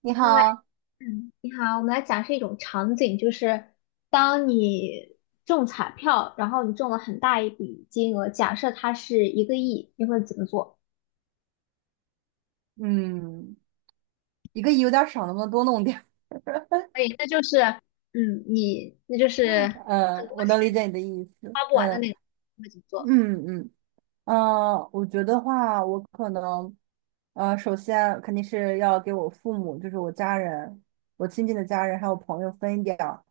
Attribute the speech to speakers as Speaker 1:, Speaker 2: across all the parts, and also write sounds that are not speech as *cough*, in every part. Speaker 1: 你
Speaker 2: 我们来，
Speaker 1: 好，
Speaker 2: 嗯，你好，我们来假设一种场景，就是当你中彩票，然后你中了很大一笔金额，假设它是1个亿，你会怎么做？
Speaker 1: 嗯一个亿有点少，能不能多弄点儿？
Speaker 2: 可以，那就是，你那就是
Speaker 1: *laughs*
Speaker 2: 很
Speaker 1: 嗯，
Speaker 2: 多
Speaker 1: 我能理解你的意思。
Speaker 2: 花不完的
Speaker 1: 嗯
Speaker 2: 那个，你会怎么做？
Speaker 1: 嗯嗯，我觉得话，我可能，首先肯定是要给我父母，就是我家人，我亲近的家人还有朋友分一点儿，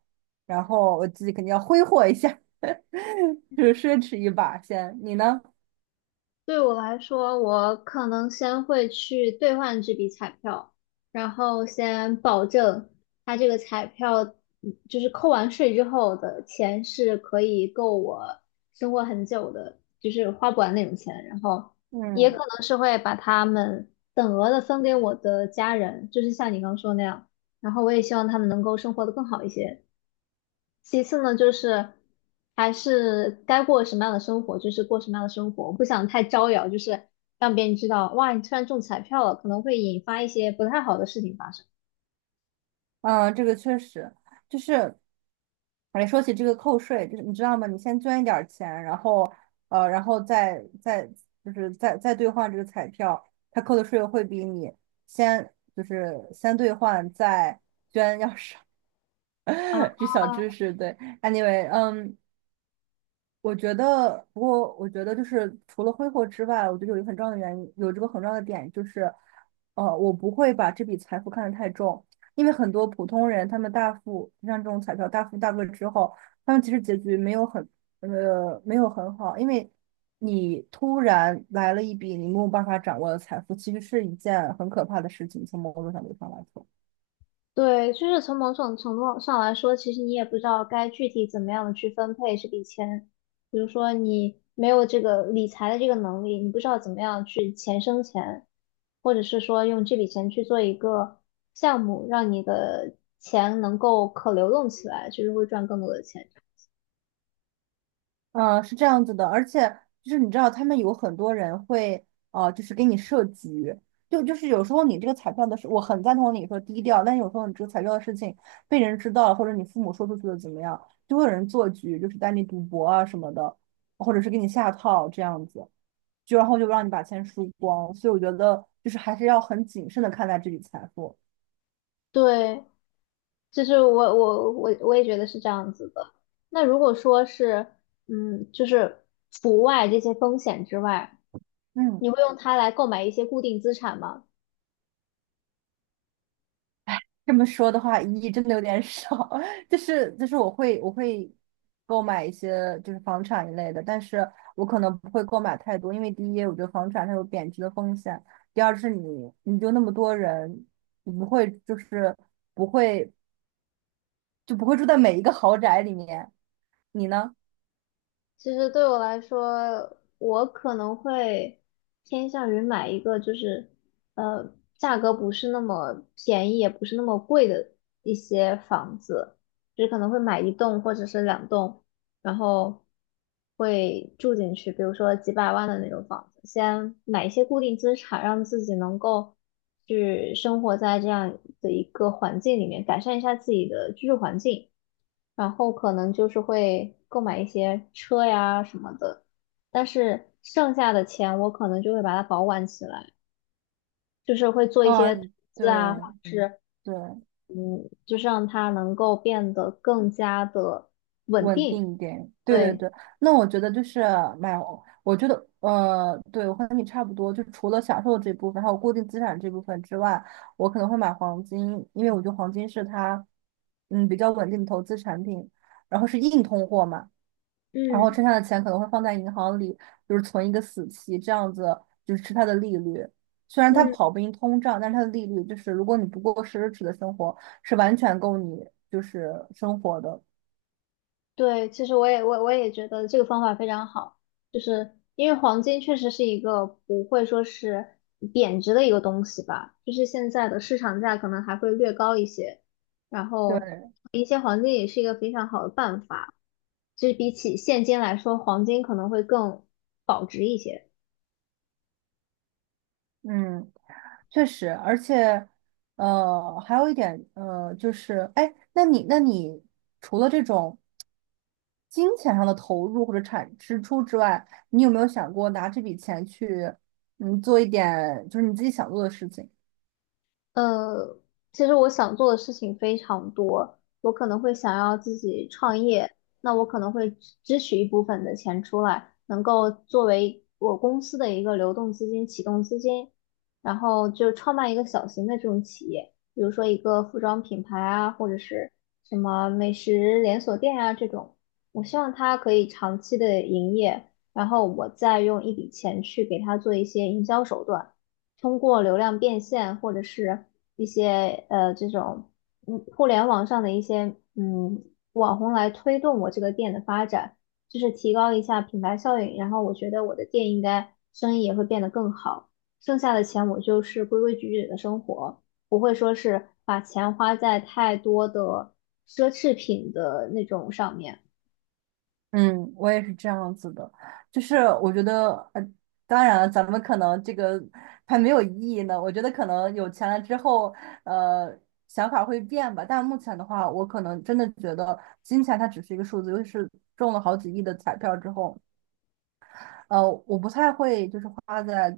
Speaker 1: 然后我自己肯定要挥霍一下，*laughs* 就是奢侈一把先。你呢？
Speaker 2: 对我来说，我可能先会去兑换这笔彩票，然后先保证它这个彩票，就是扣完税之后的钱是可以够我生活很久的，就是花不完那种钱。然后也可
Speaker 1: 嗯
Speaker 2: 能是会把他们等额的分给我的家人，就是像你刚说那样。然后我也希望他们能够生活的更好一些。其次呢，就是还是该过什么样的生活，就是过什么样的生活。我不想太招摇，就是让别人知道，哇，你突然中彩票了，可能会引发一些不太好的事情发生。
Speaker 1: 这个确实就是。哎，说起这个扣税，就是你知道吗？你先捐一点儿钱，然后然后再就是再兑换这个彩票，它扣的税会比你先就是先兑换再捐要少。
Speaker 2: 啊，
Speaker 1: *laughs* 这小知识，对，anyway，我觉得，不过我觉得就是除了挥霍之外，我觉得有一个很重要的原因，有这个很重要的点就是，我不会把这笔财富看得太重，因为很多普通人他们大富，像这种彩票大富大贵之后，他们其实结局没有很，没有很好，因为你突然来了一笔你没有办法掌握的财富，其实是一件很可怕的事情，从某种角度上来说。
Speaker 2: 对，就是从某种程度上来说，其实你也不知道该具体怎么样的去分配这笔钱。比如说，你没有这个理财的这个能力，你不知道怎么样去钱生钱，或者是说用这笔钱去做一个项目，让你的钱能够可流动起来，就是会赚更多的钱。
Speaker 1: 嗯，是这样子的，而且就是你知道，他们有很多人会，就是给你设局，就是有时候你这个彩票的事，我很赞同你说低调，但有时候你这个彩票的事情被人知道了，或者你父母说出去了怎么样，就会有人做局，就是带你赌博啊什么的，或者是给你下套这样子，就然后就让你把钱输光，所以我觉得就是还是要很谨慎的看待这笔财富。
Speaker 2: 对，就是我也觉得是这样子的。那如果说是，就是除外这些风险之外。
Speaker 1: 嗯。
Speaker 2: 你会用它来购买一些固定资产吗？
Speaker 1: 这么说的话，一亿真的有点少。*laughs* 就是我会购买一些就是房产一类的，但是我可能不会购买太多，因为第一，我觉得房产它有贬值的风险；第二是你就那么多人，你不会就是不会就不会住在每一个豪宅里面。你呢？
Speaker 2: 其实对我来说，我可能会偏向于买一个就是呃价格不是那么便宜，也不是那么贵的一些房子，就是可能会买一栋或者是两栋，然后会住进去，比如说几百万的那种房子，先买一些固定资产，让自己能够去生活在这样的一个环境里面，改善一下自己的居住环境，然后可能就是会购买一些车呀什么的，但是剩下的钱我可能就会把它保管起来，就是会做一些投
Speaker 1: 嗯，
Speaker 2: 资啊，或
Speaker 1: 对
Speaker 2: 者是
Speaker 1: 对。
Speaker 2: 就是让它能够变得更加的稳
Speaker 1: 稳
Speaker 2: 定，
Speaker 1: 定一点，对对
Speaker 2: 对。
Speaker 1: 对，那我觉得就是买，我觉得对，我和你差不多，就除了享受这部分，还有固定资产这部分之外，我可能会买黄金，因为我觉得黄金是它，比较稳定的投资产品，然后是硬通货嘛，然后
Speaker 2: 嗯。
Speaker 1: 剩下的钱可能会放在银行里，就是存一个死期，这样子就是吃它的利率。虽然它
Speaker 2: 嗯，
Speaker 1: 跑不赢通胀，但是它的利率就是如果你不过奢侈的生活，是完全够你就是生活的。
Speaker 2: 对，其实我也觉得这个方法非常好，就是因为黄金确实是一个不会说是贬值的一个东西吧，就是现在的市场价可能还会略高一些，然后
Speaker 1: 对，
Speaker 2: 一些黄金也是一个非常好的办法，就是比起现金来说，黄金可能会更保值一些。
Speaker 1: 嗯，确实，而且，还有一点，就是，哎，那你除了这种金钱上的投入或者产支出之外，你有没有想过拿这笔钱去，做一点就是你自己想做的事情？
Speaker 2: 呃，其实我想做的事情非常多，我可能会想要自己创业，那我可能会支取一部分的钱出来，能够作为我公司的一个流动资金、启动资金，然后就创办一个小型的这种企业，比如说一个服装品牌啊，或者是什么美食连锁店啊这种，我希望它可以长期的营业，然后我再用一笔钱去给它做一些营销手段。通过流量变现或者是一些这种互联网上的一些网红来推动我这个店的发展，就是提高一下品牌效应，然后我觉得我的店应该生意也会变得更好，剩下的钱我就是规规矩矩的生活，不会说是把钱花在太多的奢侈品的那种上面。
Speaker 1: 嗯，我也是这样子的，就是我觉得，当然了，咱们可能这个还没有意义呢。我觉得可能有钱了之后，呃，想法会变吧。但目前的话，我可能真的觉得金钱它只是一个数字，尤其是中了好几亿的彩票之后，我不太会就是花在，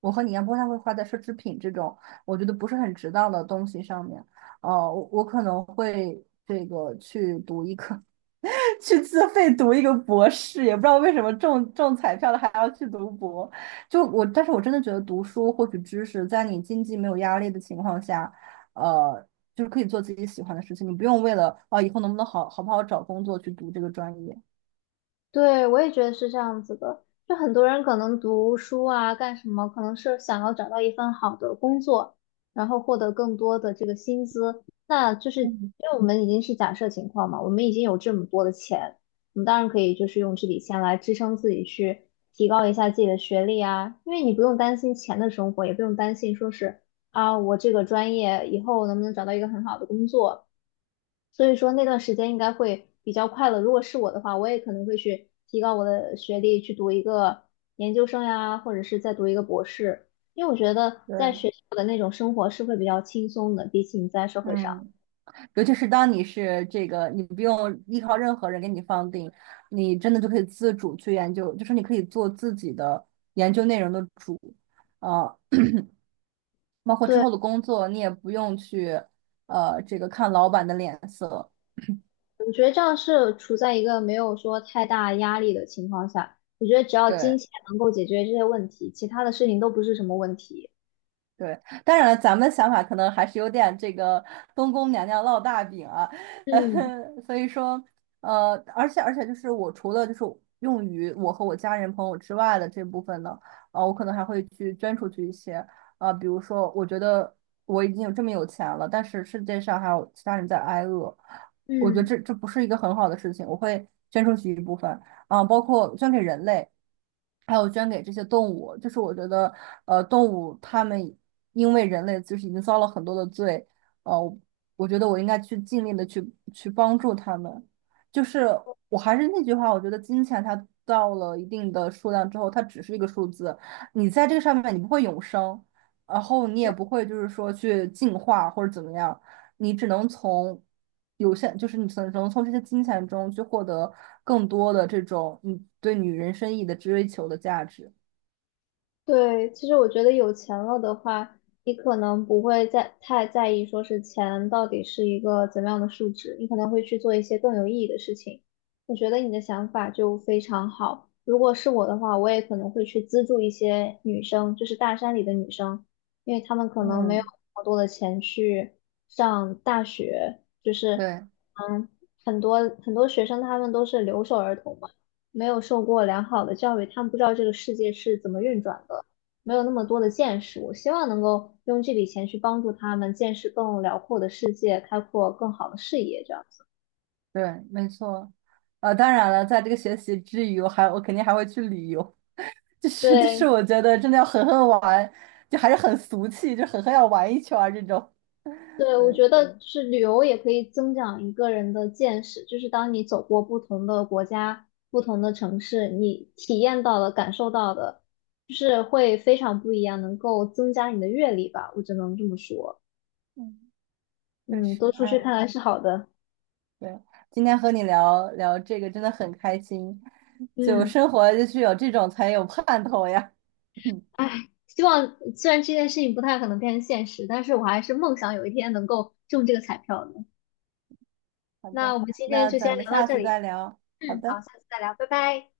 Speaker 1: 我和你一样不太会花在奢侈品这种我觉得不是很值当的东西上面。我可能会这个去读一个。去自费读一个博士，也不知道为什么中彩票了还要去读博。就我，但是我真的觉得读书获取知识，在你经济没有压力的情况下，呃，就是可以做自己喜欢的事情，你不用为了啊以后能不能好好不好找工作去读这个专业。
Speaker 2: 对，我也觉得是这样子的。就很多人可能读书啊，干什么，可能是想要找到一份好的工作，然后获得更多的这个薪资。那就是因
Speaker 1: 嗯，
Speaker 2: 为我们已经是假设情况嘛，我们已经有这么多的钱，我们当然可以就是用这笔钱来支撑自己去提高一下自己的学历啊。因为你不用担心钱的生活，也不用担心说是啊，我这个专业以后能不能找到一个很好的工作。所以说那段时间应该会比较快乐。如果是我的话，我也可能会去提高我的学历，去读一个研究生呀，或者是再读一个博士，因为我觉得在
Speaker 1: 对，
Speaker 2: 学校的那种生活是会比较轻松的，比起你在社会上。
Speaker 1: 嗯，尤其是当你是这个，你不用依靠任何人给你放定，你真的就可以自主去研究，就是你可以做自己的研究内容的主，啊、包括之
Speaker 2: 对，
Speaker 1: 后的工作，你也不用去这个看老板的脸色。
Speaker 2: 我觉得这样是处在一个没有说太大压力的情况下，我觉得只要
Speaker 1: 对，
Speaker 2: 金钱能够解决这些问题，其他的事情都不是什么问题。
Speaker 1: 对，当然了，咱们的想法可能还是有点这个东宫娘娘烙大饼啊，*laughs* 呃，
Speaker 2: 嗯
Speaker 1: 所以说，而且就是我除了就是用于我和我家人朋友之外的这部分呢，我可能还会去捐出去一些，比如说我觉得我已经有这么有钱了，但是世界上还有其他人在挨饿，我觉得
Speaker 2: 嗯。
Speaker 1: 这不是一个很好的事情，我会捐出去一部分，啊、包括捐给人类。还有捐给这些动物，就是我觉得，动物它们因为人类就是已经遭了很多的罪，呃，我我觉得我应该去尽力的去帮助他们。就是我还是那句话，我觉得金钱它到了一定的数量之后，它只是一个数字，你在这个上面你不会永生，然后你也不会就是说去进化或者怎么样，你只能从有限，就是你只能从这些金钱中去获得更多的这种你对女人生意义的追求的价值。
Speaker 2: 对，其实我觉得有钱了的话，你可能不会在太在意说是钱到底是一个怎么样的数值，你可能会去做一些更有意义的事情。我觉得你的想法就非常好。如果是我的话，我也可能会去资助一些女生，就是大山里的女生，因为她们可能没有
Speaker 1: 嗯，
Speaker 2: 那么多的钱去上大学，就是
Speaker 1: 对，
Speaker 2: 嗯，很多很多学生他们都是留守儿童嘛。没有受过良好的教育，他们不知道这个世界是怎么运转的，没有那么多的见识。我希望能够用这笔钱去帮助他们见识更辽阔的世界，开阔更好的视野，这样子。
Speaker 1: 对，没错。当然了，在这个学习之余，我肯定还会去旅游，*laughs*
Speaker 2: 对
Speaker 1: 我觉得真的要狠狠玩，就还是很俗气，就狠狠要玩一圈儿这种。
Speaker 2: 对，我
Speaker 1: 对，
Speaker 2: 觉得是旅游也可以增长一个人的见识，就是当你走过不同的国家、不同的城市，你体验到的、感受到的，就是会非常不一样，能够增加你的阅历吧，我只能这么说。
Speaker 1: 嗯，确
Speaker 2: 嗯，
Speaker 1: 实，
Speaker 2: 多出
Speaker 1: 哎，
Speaker 2: 去看看是好的。
Speaker 1: 对，今天和你聊聊这个真的很开心，就
Speaker 2: 嗯。
Speaker 1: 生活就是有这种才有盼头呀。*laughs*
Speaker 2: 唉，希望虽然这件事情不太可能变成现实，但是我还是梦想有一天能够中这个彩票的。
Speaker 1: 好
Speaker 2: 那我
Speaker 1: 的，
Speaker 2: 们今天
Speaker 1: 那
Speaker 2: 就
Speaker 1: 咱
Speaker 2: 先
Speaker 1: 们
Speaker 2: 聊到
Speaker 1: 下
Speaker 2: 这
Speaker 1: 次
Speaker 2: 里，
Speaker 1: 再聊。好
Speaker 2: 嗯，好，
Speaker 1: 的。
Speaker 2: 下次再聊，拜拜。